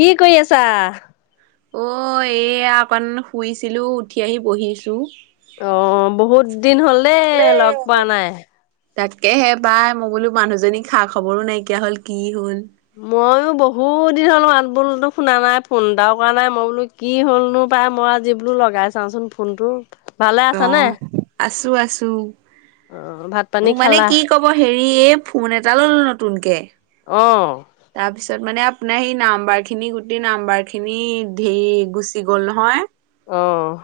কি কৰি আছা? অ' এয়া অকন শুইছিলোঁ উঠি আহি বহিছোঁ। অ' বহুত দিন হ'ল দেই লগ পোৱা নাই। তাকে হে বাই মই বোলো মানুহজনীক খা খবৰো নাইকিয়া হ'ল কি হ'ল। ময়ো বহুত দিন হ'লো [unintelligible] বোলো শুনা নাই ফোন এটাও কৰা নাই মই বোলো কি হ'লনো। পাই মই যি বোলো লগাই চাওঁচোন ফোনটো, ভালে আছা নে? আছোঁ আছোঁ, পানী উম, মানে খালা? কি ক'ব হেৰি হেৰি এই ফোন এটা ল'লো নতুনকে। অ'। তাৰ পিছত মানে আপোনাৰ সেই নাম্বাৰ খিনি গোটেই নাম্বাৰ খিনি ধেৰ গুচি গ'ল নহয়। আহ।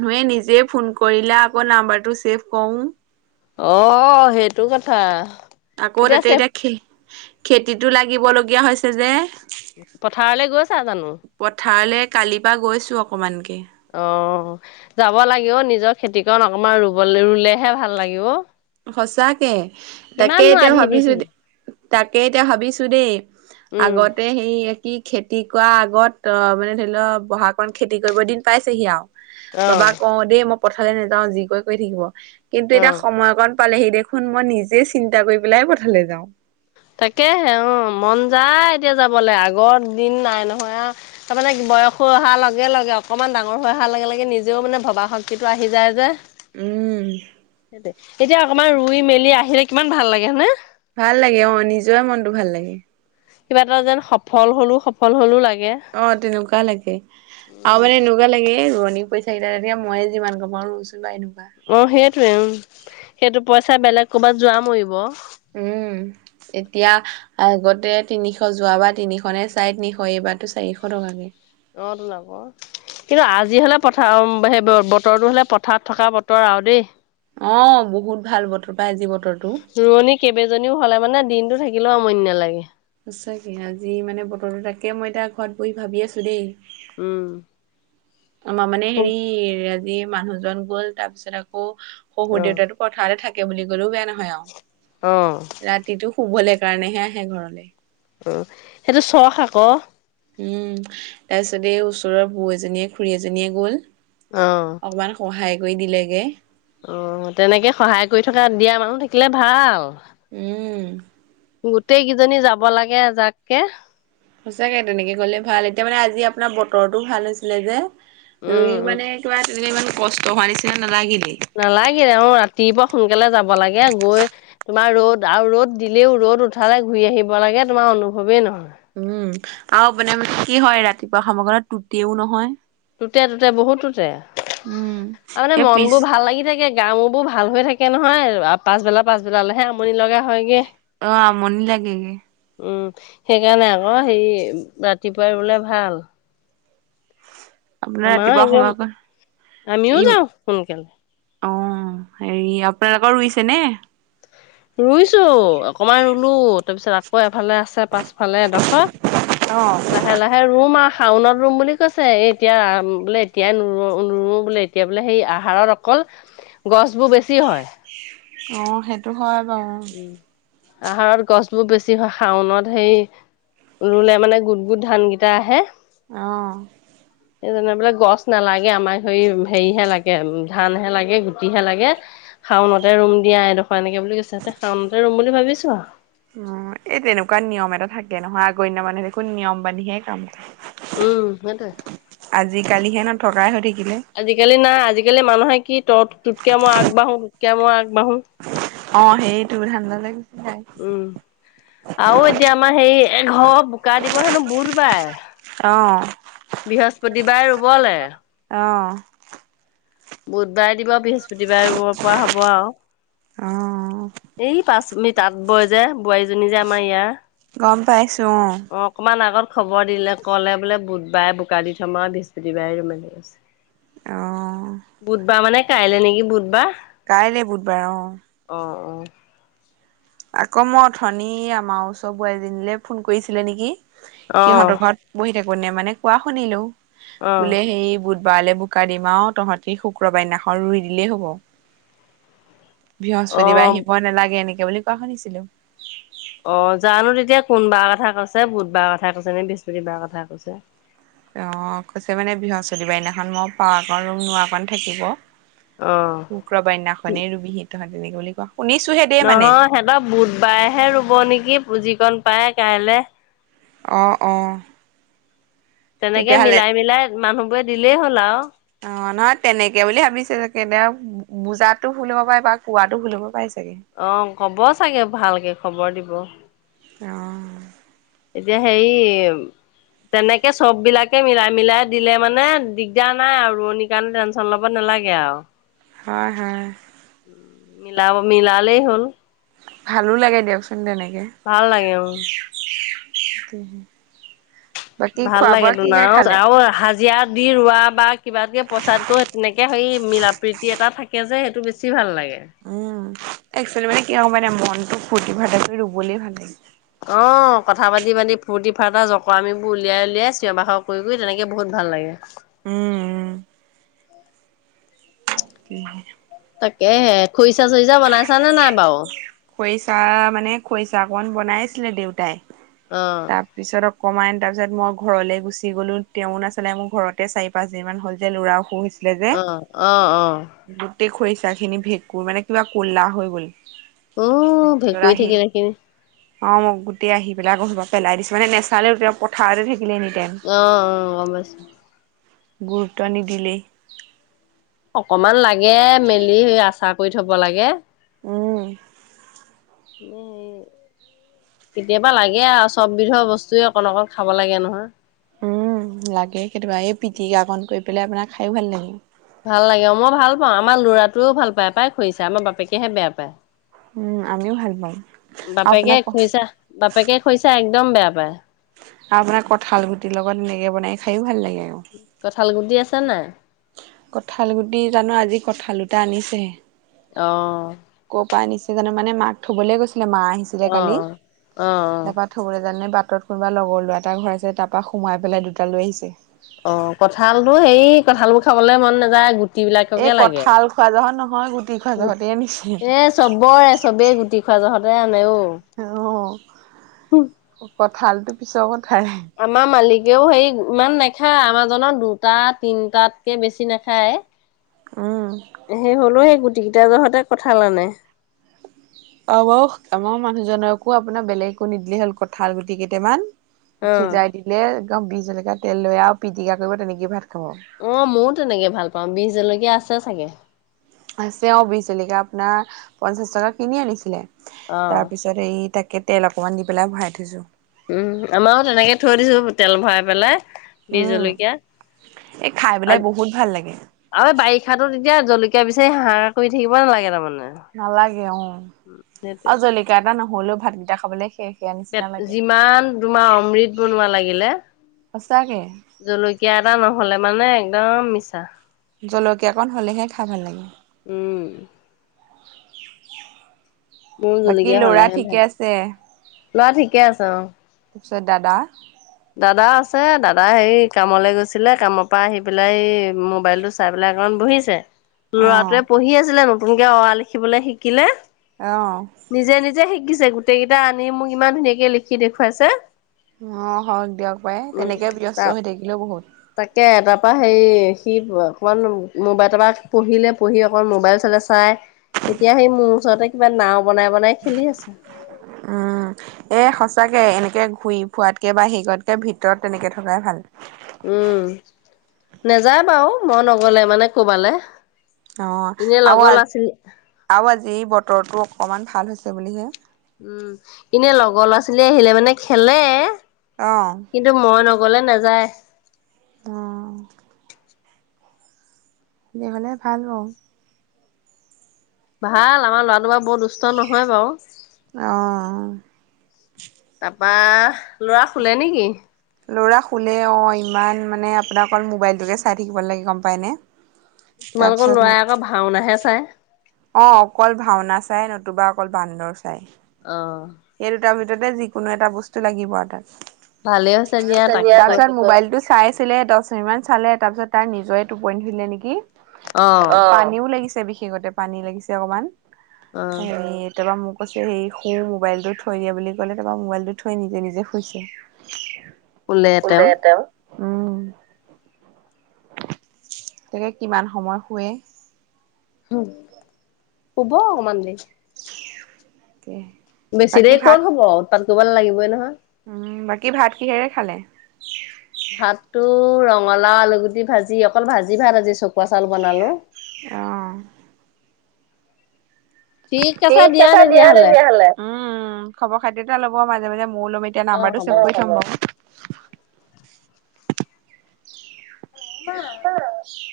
মানুহে নিজে ফোন কৰিলে আকৌ নাম্বাৰটো চছেভ কৰো। অ, সেইটো কথা। আকৌ তাতে এতিয়া খে, খেতিতো লাগিব লগগীয়া হৈছে যে। পথাৰলৈ গৈছা জানো। অ, যাব লাগিব নিজৰ খেতিক আমাৰ ৰুব, ৰুলেহে ভাল লাগিব। সচাকে তাকে এতিয়া আধি দি ভাবিছো দ, থাকিবা। তাকে এতিয়া ভাবিছো দেই। উম, আগতে সেই কি খেতি কৰা আগত অ, মানে ধৰি লোৱা বহাগাকণ খেতি কৰিব দিন পাইছেহি আৰু। বাবা কওঁ দেই, মই পথাললৈ নাযাও। যি কৰি, কৰি থাকিব কিন্তু অ' এতিয়া অ'। সময়কণ পালেহি দেখোন মই নিজে চিন্তা কৰি পেলাই পথাল যাওঁ। তাকেহে অ, মন যায়। এতিয়া যাবলৈ আগৰ দিন নাই নহয়, আহ, তাৰমানে বয়স হৈ অহাৰ লগে, লগে অকণমান ডাঙৰ হৈ অহাৰ লগে, লগে নিজেও মানে ভবা শক্তিটো আহি যায় যে। সেই এতিয়া অকমান ৰুই মেলি আহিলে কিমান ভাল লাগে হনে। ভাল লাগে অ, নিজৰে মনটো ভাল লাগে। কিবা এটা যেন সফল হ'লো, সফল হ'লো লাগে। অ, তেনেকুৱা লাগে আৰু মানে এনেকুৱা লাগে। কৰি থিলে তেতিয়া মইে যিমান কমা নোচোনো এ অ, সেইটয়ে উম, সেইটো পইচা বেলেগ কৰবাত যোৱা মৰিব উম, এতিয়া আগতে তিনিশ যোৱা বা তিনিশ নে, চাৰে তিনিশ এইবাৰ কিবাটো চাৰিশ টকাকে অ, লাব। কিন্তু আজি হলে পথাৰ সেই বতৰটো হলে পথাৰত থকা বতৰ আৰু দেই অ, বহুত ভাল বতৰ পাই আজি বতৰটো। ৰোৱনী কেইবজনীও হলে মানে দিনটো থাকিলেও আমন্য নালাগে। সঁচাকে আজি মানে বতৰটো তাকে মই এতিয়া ঘৰত বহি ভাবি আছো দেই। উম। আ, মানে হেৰি আজি মানুহজন গ'ল তাৰপিছত আকৌ শহুৰ অ দেউতা পথাৰতে থাকে বুলি ক'লেও বেয়া নহয় অ'। আৰু ৰাতিটো শুবলৈ কাৰণেহে আহে ঘৰলৈ। অ, সেইটো চখ আকৌ উম, তাৰপিছত এই ওচৰৰ বু, এজনীয়ে খুৰী এজনীয়ে গ'ল। অ', অকমান সহায় কৰি দিলেগে। অ, তেনেকে সহায় কৰি থকা দিয়া মানুহ থাকিলে ভাল। উম। গোটেই কেইজনী যাব লাগেজাককে। সঁচাকে তেনেকে গলে ভাল এতিয়া মানে আজি আপোনাৰ বতৰৰতটো ভাল হৈছিলে যে ৰুই উম, উম। মানে কিবা তেনেলে ইমান কষ্ট হোৱাৰ নিচিনা নালাগিল। নালাগিলে অ, ৰাতিপুৱা সোনকালে যাব লাগে গৈ তোমাৰ ৰ'দ আৰু ৰ'দ দিলেও, ৰ'দ উঠালে, ঘূৰি আহিব লাগে তোমাৰ। অনুভৱে নহয়। উম, আৰু মানে মানে কি হয় ৰাতিপুৱা সমামগ্ৰত টুতেও নহয়। টোতে, তটোতে বহুত টোতে আৰু মানে মন বোৰ ভাল লাগি থাকে। গা, মোৰবোৰ ভাল হৈ থাকে নহয়। পাছবেলা, পাছবেলালৈহে আমনি লগা হয়গৈ। অ, মনি লাগেগে। উম, সেইকাৰণে আকৌ হেৰি ৰাতিপুৱাই ৰুলে ভাল। আপোনাৰ আমাৰ ৰাতিপুৱা একদম সময়ক আমিও ইম, যাওঁ সোনকালে অ'। হেৰি আপোনালোকৰ ৰুইছে নে? ৰুইছো অকমান ৰুলো তাৰপিছত আকৌ ফালে আছে পাছফালে এডোখত লাহে লাহে ৰুম আও। শাওনত ৰুম বুলি কৈছে এই এতিয়া বোলে এতিয়াই নোৰুও বোলে এতিয়া বোলে সেই আহাৰত অকল গছবোৰ বেছি হয়। অ সেইটো হয় বাৰু। উম আহাৰত গছবোৰ বেছি হয় শাওনত হেৰি ৰুলে মানে গোট গোট ধান গিটা আহে। অ। এইজনে বোলে গছ নেলাগে আমাক হে হেৰিহে লাগে উম ধানহে লাগে গুটিহে লাগে শাওনতে ৰুম দিয়া এইডোখৰ এনেকে বুলি কৈছে শাওনতে ৰুম বুলি ভাবিছো আও। উম এই তেনেকুৱা নিয়ম এটা থাকে নহয় আগৰ দিনৰ মানুহে দেখোন নিয়ম মানিহে কাম কৰে। উম সেইটোয়ে। আজিকালি নাই আজিকালি মানুহে কি ত তোতকে মই আগবাঢ়ো। তোতকে মই আগবাঢ়ো। অ সেইটো ধান্দালে গৈছে। উম আৰু এতিয়া আমাৰ হেৰি এঘৰ বোকা দিব হেনো বুধবাৰে। বৃহস্পতিবাৰে ৰুবলে। বুধবাৰে দিব বৃহস্পতিবাৰে ৰুব পৰা হ'ব আৰু। অ। এই পাঁচমি তাঁত বয় যে বোৱাৰীজনী যে আমাৰ ইয়াৰ। গম পাইছো অ। অকমান আগত খবৰ দিলে ক'লে বোলে বুধবাৰে বোকা দি থম আৰু বৃহস্পতিবাৰে ৰুম এনেকে কৈছে। অ। বুধবাৰ মানে কাইলে নিকি বুধবাৰ? কাইলে বুধবাৰ অ। অ অ আক মই অথনি আমাৰ ওচৰৰ বোৱাৰীজনীলে ফোন কৰিছিলে নিকি? সিহঁতৰ ঘৰত বঢ়ি থাকোতে মানে কোৱা শুনিলো অ বোলে সেই বুধ বাৰলে বোকা দিমা আও তহঁতি শুক্ৰবাৰৰ দিনাখন ৰুই দিলেই হ'ব। অ বৃহস্পতিবাৰে অ আহিব নেলাগে এনেকে বুলি কোৱা শুনিছিলো। অ, জানো তেতিয়া কোনবাৰৰ কথা কৈছে বুধবাৰৰ কথা কৈছে নে বৃহস্পতিবাৰৰ কথা কৈছে। অ, কৈছে মানে বৃহস্পতি বাৰৰ দিনাখন মই পৰাকন ৰুম নোৱাৰকন থাকিব। অ শুক্ৰবাৰৰ দিনাখনেই ৰুবিহি তহঁতি তেনেকে বুলি কোৱা নহয় সিহঁতৰ বুধবাৰেহে ৰুব নেকি পুঁজিকন পাই কাইলে। অ অ। তেনেকে মিলাই মিলাই মানুহবোৰে দিলেই হ'ল আও। অ, নহয় তেনেকে বুলি ভাবিছিলো কিন্তু বুজাতো ভুল হ'ব পাৰে বা কোৱাতো ভুল হ'ব পাৰে। অ, ক'ব চাগে ভালকে খবৰ দিব। অ। এতিয়া হেৰি তেনেকে চ'ব বিলাকে মিলাই- মিলাই দিলে মানে দিগদাৰ নাই আ ৰোৱনিৰ কাৰণে টেনশ্যন ল'ব নালাগে। [unintelligible] হয় হয়। মিলাব মিলালেই হ'ল। ভালো লাগে দিয়কচোন তেনেকে। ভাল লাগে উম। [unintelligible] ভাল লাগে তোন আৰু হাজিৰা দি ৰোৱা বা কিবাকে পইচাটো তেনেকে হেৰি মিলা-প্ৰীতি এটা থাকে যে সেইটো বেছি ভাল লাগে। উম, এক্সুৱেলি মানে কি গম পাইনে মনটো ফূৰ্তি-ফাৰ্তা কৰি ৰুবলেই ভাল লাগে। অ, কথা পাতি পাতি, ফুৰ্তি-ফাৰ্তা, জকৰামিবোৰ উলিয়াই উলিয়াই, চিঞৰ-বাখৰ কৰি কৰি তেনেকে বহুত ভাল লাগে। উম, উম। [unintelligible] তাকে হে খুৰিচা- চুৰিচা বনাইছা নে নাই বাৰু। খৰিচা মানে খৰিচা কণ বনাইছিলে দেউতাই, অ' তাৰপিছত। কমাইন তাৰ পিছত মই ঘৰলৈ গুচি গ'লো তেওঁ নাচেলে মোৰ ঘৰতে চাৰি পাঁচ দিন মান হ'ল যে ল'ৰাও অসুস হৈছিল। আহ' আহ' অ'। গোট খৰিচা খিনি ভেঁকুৰ মানে কিবা কলা হৈ গ'ল। উ, ভেকুৰী থাকিলে। অ' মই গোটেই আহি পাই আকৌ পেলাই দিছো মানে নেচালে পথাৰতে থাকি আহ, অ' গ'ম পাইছো। গুৰুত্ব নিদিলেই। অকমান লাগে মেলি আচাৰ কৰি থব লাগে। উম। উম, উম। কেতিয়াবা লাগে আৰু চ'ব বিধৰ বস্তুৱে অকণ- অকণ খাব লাগে নহয়। উম, লাগে কেতিয়াবা এই পিটিকা কণ কৰি পেলাই আপোনাক খাইও ভাল লাগে। ভাল লাগে, মই ভাল পাওঁ, আমাৰ ল'ৰাটোৱেই ভাল পায় পাই খুৰিছা। আমাৰ বাপেকেহে বেয়া পায়। বাপেকে খৰিছা। বাপেকে খৰিছা। এক একদম বেয়া পায়। আৰু আপোনাৰ কঁঠাল গুটিৰ লগত এনেকে বনাই খায়ো ভাল লাগে। কঁঠাল গুটি আছে নে নাই। কঁঠাল গুটি জানো আজি কঁঠাল দুটা আনিছেহে। আহ কৰপৰা আনিছে জানো মানে মাক থ'বলৈ গৈছিলে মা আহিছিলে অ কালি অ অ তাৰাপা থ'বলৈ যাওতে বাট বাটত কোনোবা লগৰ ল'ৰাৰ এটা ঘৰ আছে তাৰপৰা সোমাই পেলাই দুটালৈ আহিছে। অ' কঁঠাল টো হেৰি কঁঠাল বোৰ খাবলে মন নাযায়, গুটি গুটি বিলাককে লাগে গু এ চবৰে চবেই গুটি খোৱা জহত। নাই অ'। ভাল টো পিছৰকন খাইহে। আমাৰ মালিকেও হে ইমান নাখায়, আমাৰাজত দুটা তিনটাতকে বেছি নাখায়। সেই হ'লেও সেই গুটি কেইটা জহতে কঁঠাল আনে। আমাৰো আমাৰ মানুহজননৰ আকৌ আপোনাৰ বেলেগ একো নিদিলে হ'ল কঁঠাল গুটি কেইটামান। অ সিজাই দিলে একদম বিহ জলেকীয়া তেল লৈ আৰু পিটিকা কৰিব তেনেকে ভাত অ' ময়ো তেনেকে ভাল পাওঁ, বিহ জলকীয়া আছে চাগে। আছে অ' বিহ জলকীয়া আপোনাৰ পঞ্চাশ টকা কিনি আনিছিলে। অ তাৰ পিছত এই তাকে তেল অকমান দি পেলাই ভৰাই থৈছো উম, আমাৰো তেনেকে থৈ দিছো তেল ভৰাই পেলাই বিজ জলকীয়া আৰু এই বাৰিষা তেতিয়া জলকীয়া জলকীয়া বিচাৰি কৰি থাক নালাগে তাৰমানে। নালাগে অ' সেইটোৱে আৰু জলকীয়া এটা নহ'লেও ভাতকিটা খাবলে শেষ। যিমান তোমাৰ অমৃত বনোৱা লাগিলে। জলকীয়া এটা নহ'লে মানে একদম মিছা। জলকীয়া কণ হ'লেহে খাই ভাল লাগে। উম [unintelligible] মোৰ জলকীয়া হ'লে হে ভাল, লৰা ঠিকে আছে অ'। কৈছে দাদা। দাদা আছে দাদা হেৰি কামলে গৈছিলে কামৰ পৰা আহি পেলাই সেই মোবাইল টো চাই পেলাই। বহিছে ল'ৰাটোৱে পঢ়ি আছিলে, নতুনকে অৰা লিখিবলৈ শিকিলে। নিজে নিজে শিকিছে, গোটেই কেইটা আনি মোক ইমান ধুনীয়াকে লিখি দেখুৱাইছে। অ হওক দিয়ক বাই উম তেনেকে ব্যস্ত তাক হৈ থাকিলেও বহুত। তাকে তাৰ পৰা হে সি অকমান মোবাইল তপ পৰা পঢ়িলে পঢ়ি অকমান মোবাইল চলে চাই। এতিয়া সেই মোৰ ওচৰতে কিবা নাও বনাই বনাই খেলি আছে। তাকে এনেকে ঘূৰিই ফোৱাতকে বা সে কৰাতকে ভিতৰত তেনেকে থকাই ভাল। উম নেযায় বাৰু মই নগলে মানে কৰবালে। অ আৰু আ আৰু আজি বতৰটো অকমান ভাল হৈছে বুলিহে। উম এনে লগৰ ল'ৰা ছোৱালী আহিলে মানে খেলে। কিন্তু মই নগলে নাযায়। [unintelligible] ভাল। আমাৰ ল'ৰাটো বা বৰ দুষ্ট নহয় বাৰু। বা ল'ৰা শুলে নেকি? ল'ৰা শুলে অঁ ইমান মানে আপোনাক অকল মোবাইলটোকে চাই থাকিব নালাগে গম পায়নে। তোমালোকৰ লৰাই আকৌ ভাওনাহে চাই। অ অকল ভাওনা চাই নতুবা অকল বান্দৰ চাই। অ। যিকোনো এটা বস্তু লাগিব আৰু তাত। ভালেই হৈছে দিয়া তাকে কৈ তাৰপিছত মোবাইলটো চাইছিলে দহ মিনিট মান চালে। তাৰ পিছত তাৰ নিজৰে টোপনি ধৰিলে নেকি, অ পানীও লাগিছে বিশষ পানী লাগিছে অকমান অ হে এতিয়াবা মোক কৈছে শু মোবাইল টো থৈ দিয়া বুলি ক'লে। তাৰপা মোবাইলটো থৈ নিজে নিজে শুইছে। শুলে তেওঁ, উম। তাকে কিমান সময় শুৱে। [unintelligible] শুব অকমান [unintelligible] বেছিদেৰি ক'ত শুব, উৎপাত কৰিবলৈ লাগিবই নহয়। উম বাকী ভাত কিহেৰে খালে? ভাততো ৰঙালাও আলুগুটি ভাজি অকল ভাজি ভাত আজি চকুৱা চাউল বনালো। অ। ঠিক আছে দিয়া তেতিয়াহ'লে। উম খবৰ খাতি এটা ল'ব মাজে মাজে মইও লম এতিয়া অ নাম্বাৰটো হ'ব চেভ কৰি থম [unintelligible]